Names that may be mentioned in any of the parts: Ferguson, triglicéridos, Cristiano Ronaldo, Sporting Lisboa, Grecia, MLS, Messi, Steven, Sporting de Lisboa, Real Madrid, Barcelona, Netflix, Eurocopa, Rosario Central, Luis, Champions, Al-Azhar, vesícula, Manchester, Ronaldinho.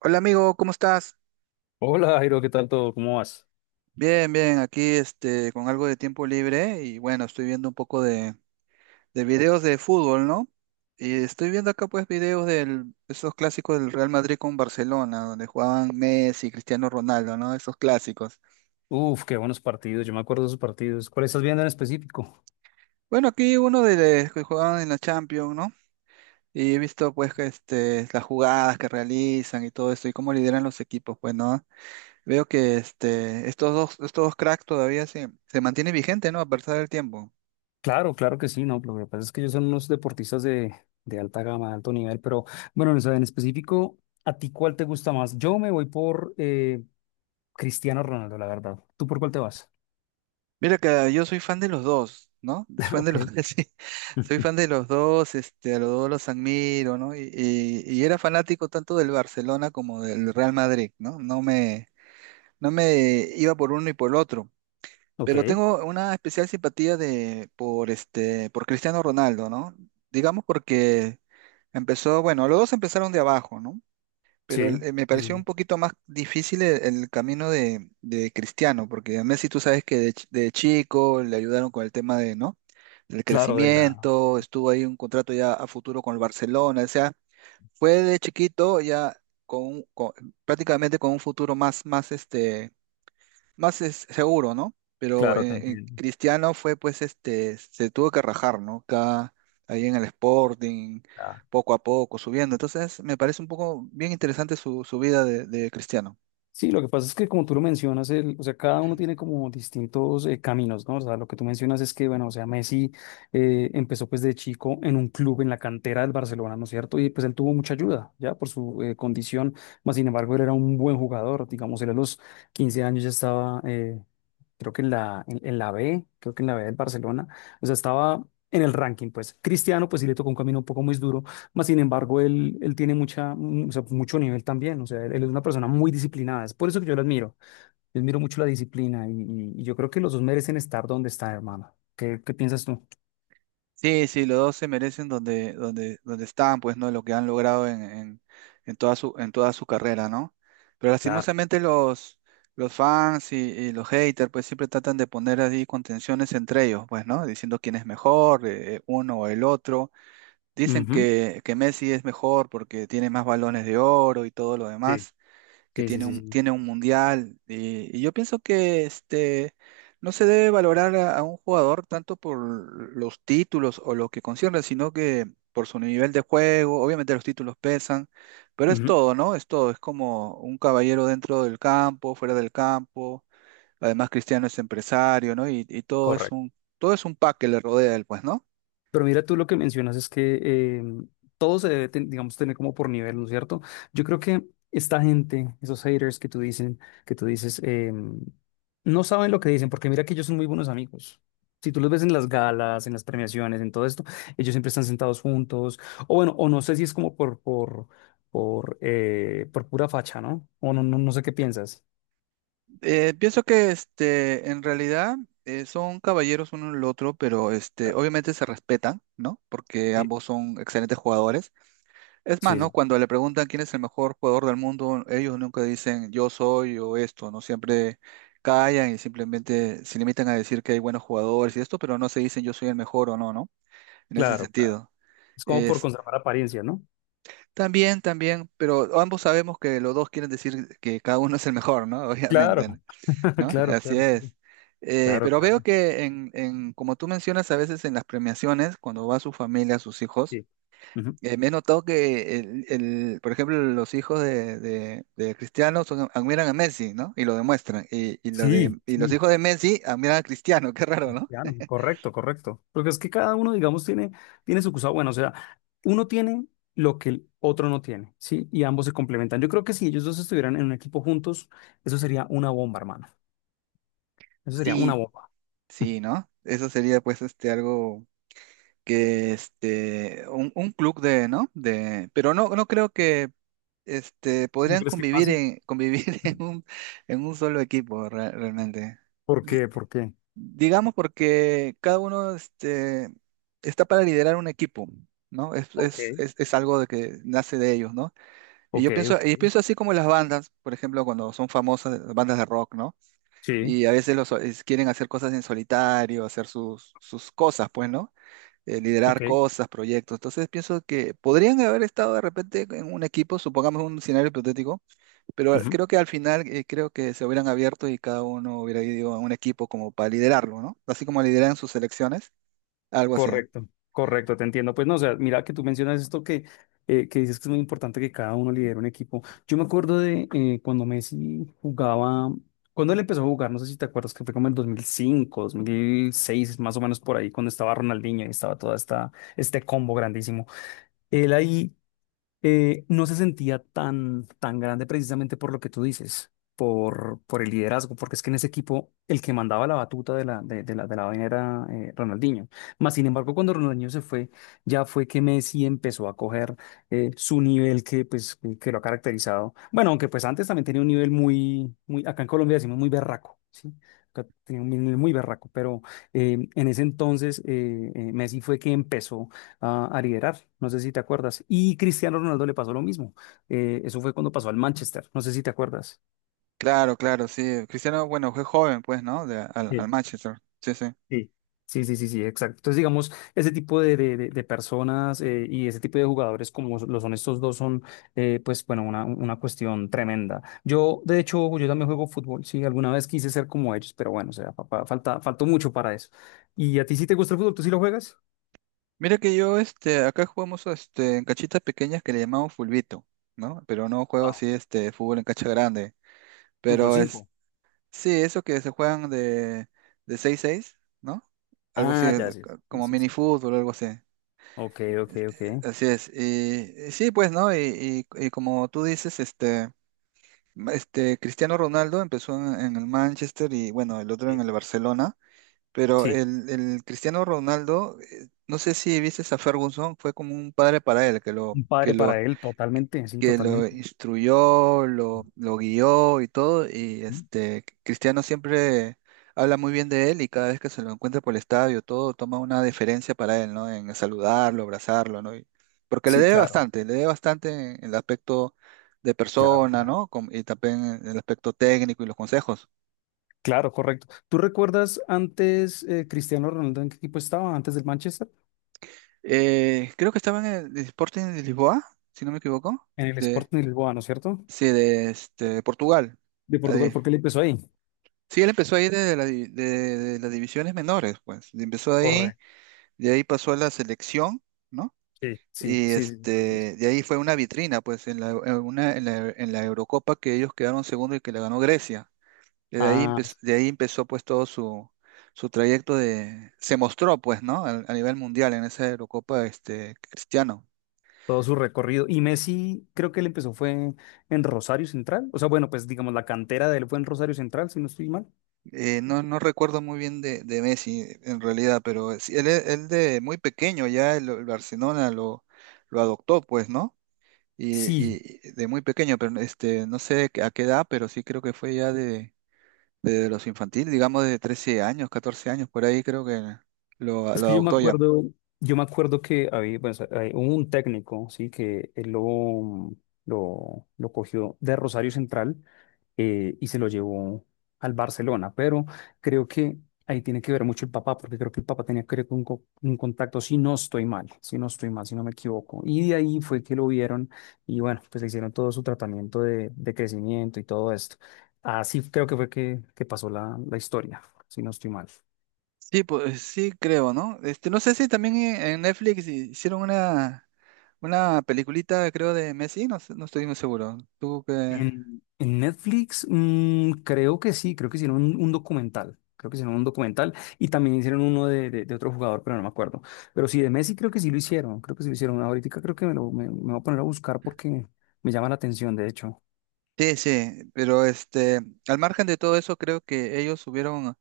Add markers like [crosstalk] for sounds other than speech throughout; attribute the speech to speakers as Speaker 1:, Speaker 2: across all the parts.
Speaker 1: Hola amigo, ¿cómo estás?
Speaker 2: Hola Jairo, ¿qué tal todo? ¿Cómo vas?
Speaker 1: Bien, bien, aquí con algo de tiempo libre y bueno, estoy viendo un poco de videos de fútbol, ¿no? Y estoy viendo acá pues videos de esos clásicos del Real Madrid con Barcelona, donde jugaban Messi, Cristiano Ronaldo, ¿no? Esos clásicos.
Speaker 2: Uf, qué buenos partidos, yo me acuerdo de esos partidos. ¿Cuál estás viendo en específico?
Speaker 1: Bueno, aquí uno de los que jugaban en la Champions, ¿no? Y he visto pues que las jugadas que realizan y todo esto y cómo lideran los equipos, pues, ¿no? Veo que estos dos cracks todavía se mantienen vigentes, ¿no? A pesar del tiempo.
Speaker 2: Claro, claro que sí, no, pero lo que pasa es que ellos son unos deportistas de alta gama, de alto nivel, pero bueno, o sea, en específico, ¿a ti cuál te gusta más? Yo me voy por Cristiano Ronaldo, la verdad. ¿Tú por cuál te vas?
Speaker 1: Mira que yo soy fan de los dos, ¿no? Soy
Speaker 2: [laughs]
Speaker 1: fan de
Speaker 2: Ok.
Speaker 1: los [laughs] sí, soy fan
Speaker 2: [laughs]
Speaker 1: de los dos, a los dos los admiro, ¿no? Y era fanático tanto del Barcelona como del Real Madrid, ¿no? No me iba por uno y por el otro.
Speaker 2: Ok,
Speaker 1: Pero tengo una especial simpatía por Cristiano Ronaldo, ¿no? Digamos porque empezó, bueno, los dos empezaron de abajo, ¿no?
Speaker 2: sí,
Speaker 1: Me
Speaker 2: sí,
Speaker 1: pareció un
Speaker 2: sí.
Speaker 1: poquito más difícil el camino de Cristiano, porque a Messi tú sabes que de chico le ayudaron con el tema de, ¿no? Del
Speaker 2: Claro, de la,
Speaker 1: crecimiento, estuvo ahí un contrato ya a futuro con el Barcelona, o sea, fue de chiquito ya con, un- con- prácticamente con un futuro más es seguro, ¿no? Pero
Speaker 2: claro, te entiendo.
Speaker 1: Cristiano fue, pues, se tuvo que rajar, ¿no? Acá, ahí en el Sporting,
Speaker 2: Ah,
Speaker 1: poco a poco, subiendo. Entonces, me parece un poco bien interesante su vida de Cristiano.
Speaker 2: sí, lo que pasa es que como tú lo mencionas, el, o sea, cada uno tiene como distintos caminos, ¿no? O sea, lo que tú mencionas es que, bueno, o sea, Messi empezó pues de chico en un club en la cantera del Barcelona, ¿no es cierto? Y pues él tuvo mucha ayuda, ya, por su condición, más sin embargo, él era un buen jugador, digamos, él a los 15 años ya estaba creo que en la B, creo que en la B del Barcelona, o sea, estaba en el ranking, pues. Cristiano, pues sí le tocó un camino un poco muy duro, más sin embargo, él tiene mucha, o sea, mucho nivel también, o sea, él es una persona muy disciplinada, es por eso que yo lo admiro, yo admiro mucho la disciplina y yo creo que los dos merecen estar donde están, hermano. ¿Qué, qué piensas tú?
Speaker 1: Sí, sí, los dos se merecen donde están, pues, ¿no? Lo que han logrado en toda en toda su carrera, ¿no? Pero
Speaker 2: Claro.
Speaker 1: lastimosamente los fans y los haters, pues, siempre tratan de poner ahí contenciones entre ellos, pues, ¿no? Diciendo quién es mejor, uno o el otro. Dicen
Speaker 2: Ujú.
Speaker 1: que Messi es mejor porque tiene más balones de oro y todo lo
Speaker 2: Sí,
Speaker 1: demás, que
Speaker 2: sí, sí, sí, sí.
Speaker 1: tiene un mundial. Y yo pienso que no se debe valorar a un jugador tanto por los títulos o lo que concierne, sino que por su nivel de juego. Obviamente los títulos pesan, pero es
Speaker 2: Ujú.
Speaker 1: todo, ¿no? Es todo. Es como un caballero dentro del campo, fuera del campo. Además, Cristiano es empresario, ¿no? Y, y todo es
Speaker 2: Correcto.
Speaker 1: un, todo es un pack que le rodea a él, pues, ¿no?
Speaker 2: Pero mira, tú lo que mencionas es que todo se debe, digamos, tener como por nivel, ¿no es cierto? Yo creo que esta gente, esos haters que tú dicen, que tú dices, no saben lo que dicen, porque mira que ellos son muy buenos amigos. Si tú los ves en las galas, en las premiaciones, en todo esto, ellos siempre están sentados juntos. O bueno, o no sé si es como por pura facha, ¿no? O no, no, no sé qué piensas.
Speaker 1: Pienso que en realidad son caballeros uno el otro, pero
Speaker 2: Claro.
Speaker 1: obviamente se respetan, ¿no? Porque
Speaker 2: Sí,
Speaker 1: ambos son excelentes jugadores. Es más,
Speaker 2: sí,
Speaker 1: ¿no?
Speaker 2: sí,
Speaker 1: Cuando le preguntan quién es el mejor jugador del mundo, ellos nunca dicen yo soy o esto, ¿no? Siempre callan y simplemente se limitan a decir que hay buenos jugadores y esto, pero no se dicen yo soy el mejor o no, ¿no? En ese
Speaker 2: claro, claro.
Speaker 1: sentido.
Speaker 2: Es como por
Speaker 1: Es,
Speaker 2: conservar apariencia, ¿no?
Speaker 1: también, también, pero ambos sabemos que los dos quieren decir que cada uno es el mejor, ¿no? [laughs]
Speaker 2: Claro,
Speaker 1: Obviamente, ¿no?
Speaker 2: [laughs]
Speaker 1: ¿no? [laughs]
Speaker 2: claro,
Speaker 1: Así
Speaker 2: claro,
Speaker 1: es.
Speaker 2: claro,
Speaker 1: Pero veo
Speaker 2: claro.
Speaker 1: que como tú mencionas a veces en las premiaciones, cuando va su familia, sus hijos,
Speaker 2: Sí, ujú,
Speaker 1: me he notado que por ejemplo, los hijos de Cristiano son- admiran a Messi, ¿no? Y lo demuestran. Y, y lo
Speaker 2: sí,
Speaker 1: de, y los
Speaker 2: sí,
Speaker 1: hijos de Messi admiran a Cristiano, [laughs] qué raro, ¿no?
Speaker 2: cristiano, correcto, correcto. Porque es que cada uno, digamos, tiene, tiene su cosa bueno, o sea, uno tiene lo que el otro no tiene, ¿sí? Y ambos se complementan. Yo creo que si ellos dos estuvieran en un equipo juntos, eso sería una bomba, hermano. Eso sería una
Speaker 1: Sí,
Speaker 2: bomba. [laughs]
Speaker 1: sí, ¿no? Eso sería pues algo un club de, ¿no? De, pero no, no creo que
Speaker 2: ¿No
Speaker 1: podrían
Speaker 2: crees que
Speaker 1: convivir
Speaker 2: pase?
Speaker 1: en, convivir [laughs] en un solo equipo realmente.
Speaker 2: ¿Por
Speaker 1: Di-
Speaker 2: qué? ¿Por qué?
Speaker 1: digamos porque cada uno está para liderar un equipo, ¿no? Es,
Speaker 2: Ok,
Speaker 1: es, es, es algo de que nace de ellos, ¿no? Y yo
Speaker 2: ok,
Speaker 1: pienso,
Speaker 2: ok.
Speaker 1: y pienso así como las bandas, por ejemplo, cuando son famosas, las bandas de rock, ¿no?
Speaker 2: Sí,
Speaker 1: Y a veces quieren hacer cosas en solitario, hacer sus cosas, pues, ¿no? Liderar
Speaker 2: ok.
Speaker 1: cosas, proyectos. Entonces pienso que podrían haber estado de repente en un equipo, supongamos un escenario hipotético, pero creo que al final creo que se hubieran abierto y cada uno hubiera ido a un equipo como para liderarlo, ¿no? Así como lideran sus selecciones, algo así.
Speaker 2: Correcto, correcto, te entiendo. Pues no, o sea, mira que tú mencionas esto que dices que es muy importante que cada uno lidere un equipo. Yo me acuerdo de cuando Messi jugaba, cuando él empezó a jugar, no sé si te acuerdas que fue como en 2005, 2006, más o menos por ahí, cuando estaba Ronaldinho y estaba toda esta, este combo grandísimo. Él ahí no se sentía tan, tan grande precisamente por lo que tú dices, por el liderazgo, porque es que en ese equipo el que mandaba la batuta de la vaina era Ronaldinho. Más sin embargo, cuando Ronaldinho se fue, ya fue que Messi empezó a coger su nivel que, pues, que lo ha caracterizado. Bueno, aunque pues antes también tenía un nivel muy, muy acá en Colombia decimos muy berraco, ¿sí? Acá tenía un nivel muy berraco, pero en ese entonces Messi fue que empezó a liderar. No sé si te acuerdas. Y Cristiano Ronaldo le pasó lo mismo. Eso fue cuando pasó al Manchester. No sé si te acuerdas.
Speaker 1: Claro, claro, sí. Cristiano, bueno, fue joven, pues, ¿no? De- al, al
Speaker 2: Sí,
Speaker 1: Manchester. Sí, sí.
Speaker 2: sí. Sí, sí, sí, sí, exacto. Entonces, digamos, ese tipo de personas y ese tipo de jugadores como lo son estos dos son, pues, bueno, una cuestión tremenda. Yo, de hecho, yo también juego fútbol, sí, alguna vez quise ser como ellos, pero bueno, o sea, faltó mucho para eso. ¿Y a ti sí te gusta el fútbol? ¿Tú sí lo juegas?
Speaker 1: Mira que yo, acá jugamos, en cachitas pequeñas que le llamamos fulbito, ¿no? Pero no juego
Speaker 2: Ah,
Speaker 1: así, fútbol en cancha grande.
Speaker 2: fútbol
Speaker 1: Pero,
Speaker 2: cinco.
Speaker 1: sí, eso que se juegan de seis seis, ¿no? Algo así,
Speaker 2: Ah, ya, sí, sí,
Speaker 1: como
Speaker 2: sí,
Speaker 1: mini
Speaker 2: sí.
Speaker 1: fútbol, algo así.
Speaker 2: Ok, ok, ok.
Speaker 1: Así es. Y sí, pues, ¿no? Y como tú dices, este Cristiano Ronaldo empezó en el Manchester y bueno, el otro en
Speaker 2: Sí.
Speaker 1: el Barcelona. Pero
Speaker 2: Sí.
Speaker 1: el Cristiano Ronaldo, no sé si viste a Ferguson, fue como un padre para él,
Speaker 2: Un padre para él, totalmente, sí,
Speaker 1: que lo
Speaker 2: totalmente.
Speaker 1: instruyó, lo guió y todo, y
Speaker 2: ¿Mm?
Speaker 1: Cristiano siempre habla muy bien de él y cada vez que se lo encuentra por el estadio, todo toma una deferencia para él, ¿no? En saludarlo, abrazarlo, ¿no? Y- porque
Speaker 2: Sí, claro,
Speaker 1: le debe bastante en el aspecto de
Speaker 2: claro,
Speaker 1: persona,
Speaker 2: claro.
Speaker 1: ¿no? Y también en el aspecto técnico y los consejos.
Speaker 2: Claro, correcto. ¿Tú recuerdas antes Cristiano Ronaldo en qué equipo estaba? Antes del Manchester,
Speaker 1: Creo que estaba en el Sporting de Lisboa, si no me equivoco,
Speaker 2: en el
Speaker 1: de,
Speaker 2: Sporting Lisboa, ¿no es cierto?
Speaker 1: sí, de Portugal.
Speaker 2: De Portugal,
Speaker 1: Ahí.
Speaker 2: ¿por qué le empezó ahí?
Speaker 1: Sí, él empezó ahí desde de las divisiones menores, pues. Empezó ahí,
Speaker 2: Correcto.
Speaker 1: de ahí pasó a la selección, ¿no?
Speaker 2: Sí, sí,
Speaker 1: Y
Speaker 2: sí, sí, señor, así.
Speaker 1: de ahí fue una vitrina, pues, en la, en una, en la Eurocopa que ellos quedaron segundo y que la ganó Grecia.
Speaker 2: Ah,
Speaker 1: De ahí empezó pues todo su trayecto de, se mostró pues, ¿no? A nivel mundial en esa Eurocopa, Cristiano.
Speaker 2: todo su recorrido. Y Messi, creo que él empezó fue en Rosario Central. O sea, bueno, pues digamos, la cantera de él fue en Rosario Central, si no estoy mal.
Speaker 1: No recuerdo muy bien de Messi en realidad, pero sí, él de muy pequeño ya el Barcelona lo adoptó, pues, ¿no? y,
Speaker 2: Sí,
Speaker 1: y de muy pequeño, pero no sé a qué edad, pero sí creo que fue ya de los infantiles, digamos de 13 años, 14 años, por ahí creo que
Speaker 2: es
Speaker 1: lo
Speaker 2: que
Speaker 1: adoptó ya.
Speaker 2: yo me acuerdo que había, bueno, o sea, un técnico, sí, que él lo cogió de Rosario Central y se lo llevó al Barcelona, pero creo que ahí tiene que ver mucho el papá, porque creo que el papá tenía que ver con un contacto, si no estoy mal, si no estoy mal, si no me equivoco. Y de ahí fue que lo vieron y bueno, pues le hicieron todo su tratamiento de crecimiento y todo esto. Así creo que fue que pasó la, la historia, si no estoy mal.
Speaker 1: Sí, pues sí creo, ¿no? Este, no sé si también en Netflix hicieron una peliculita, creo, de Messi, no, sé- no estoy muy seguro. Tú que...
Speaker 2: En Netflix, creo que sí, creo que hicieron un documental. Creo que hicieron un documental y también hicieron uno de otro jugador, pero no me acuerdo. Pero sí, de Messi creo que sí lo hicieron, creo que sí lo hicieron. Ahorita creo que me, lo, me voy a poner a buscar porque me llama la atención, de hecho.
Speaker 1: Sí, sí, pero al margen de todo eso, creo que ellos subieron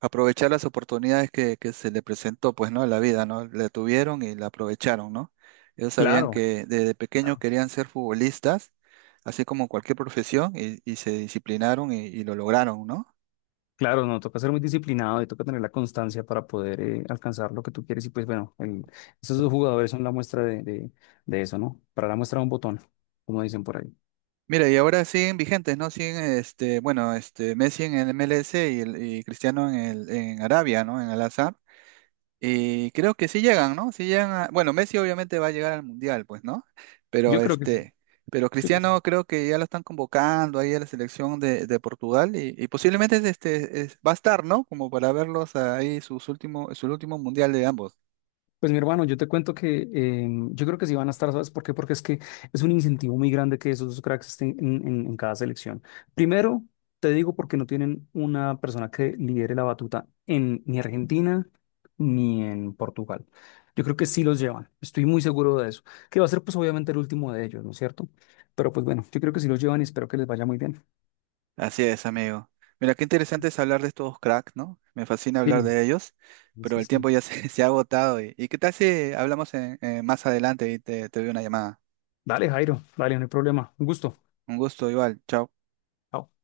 Speaker 1: aprovechar las oportunidades que se le presentó, pues, ¿no? En la vida, ¿no? La tuvieron y la aprovecharon, ¿no? Ellos sabían
Speaker 2: Claro,
Speaker 1: que desde pequeño querían ser futbolistas, así como cualquier profesión, y se disciplinaron y lo lograron, ¿no?
Speaker 2: claro, no, toca ser muy disciplinado y toca tener la constancia para poder alcanzar lo que tú quieres. Y pues bueno, esos dos jugadores son la muestra de eso, ¿no? Para la muestra de un botón, como dicen por ahí.
Speaker 1: Mira, y ahora siguen vigentes, ¿no? Siguen, Messi en el MLS y Cristiano en en Arabia, ¿no? En Al-Azhar. Y creo que sí llegan, ¿no? Sí llegan a- Bueno, Messi obviamente va a llegar al Mundial, pues, ¿no? Pero
Speaker 2: Yo creo que sí.
Speaker 1: pero Cristiano creo que ya lo están convocando ahí a la selección de Portugal y posiblemente va a estar, ¿no? Como para verlos ahí sus últimos, su último Mundial de ambos.
Speaker 2: Pues mi hermano, yo te cuento que yo creo que sí van a estar, ¿sabes por qué? Porque es que es un incentivo muy grande que esos dos cracks estén en cada selección. Primero, te digo porque no tienen una persona que lidere la batuta en ni Argentina ni en Portugal. Yo creo que sí los llevan, estoy muy seguro de eso. Que va a ser pues obviamente el último de ellos, ¿no es cierto? Pero pues bueno, yo creo que sí los llevan y espero que les vaya muy bien.
Speaker 1: Así es, amigo. Mira, qué interesante es hablar de estos cracks, ¿no? Me fascina hablar
Speaker 2: Sí,
Speaker 1: de ellos, pero
Speaker 2: sí,
Speaker 1: el
Speaker 2: sí.
Speaker 1: tiempo ya se, [laughs] se ha agotado. Y qué tal si hablamos en- más adelante y te doy una llamada?
Speaker 2: Dale, Jairo, dale, no hay problema. Un gusto.
Speaker 1: Un gusto, igual. Chao.
Speaker 2: Chao.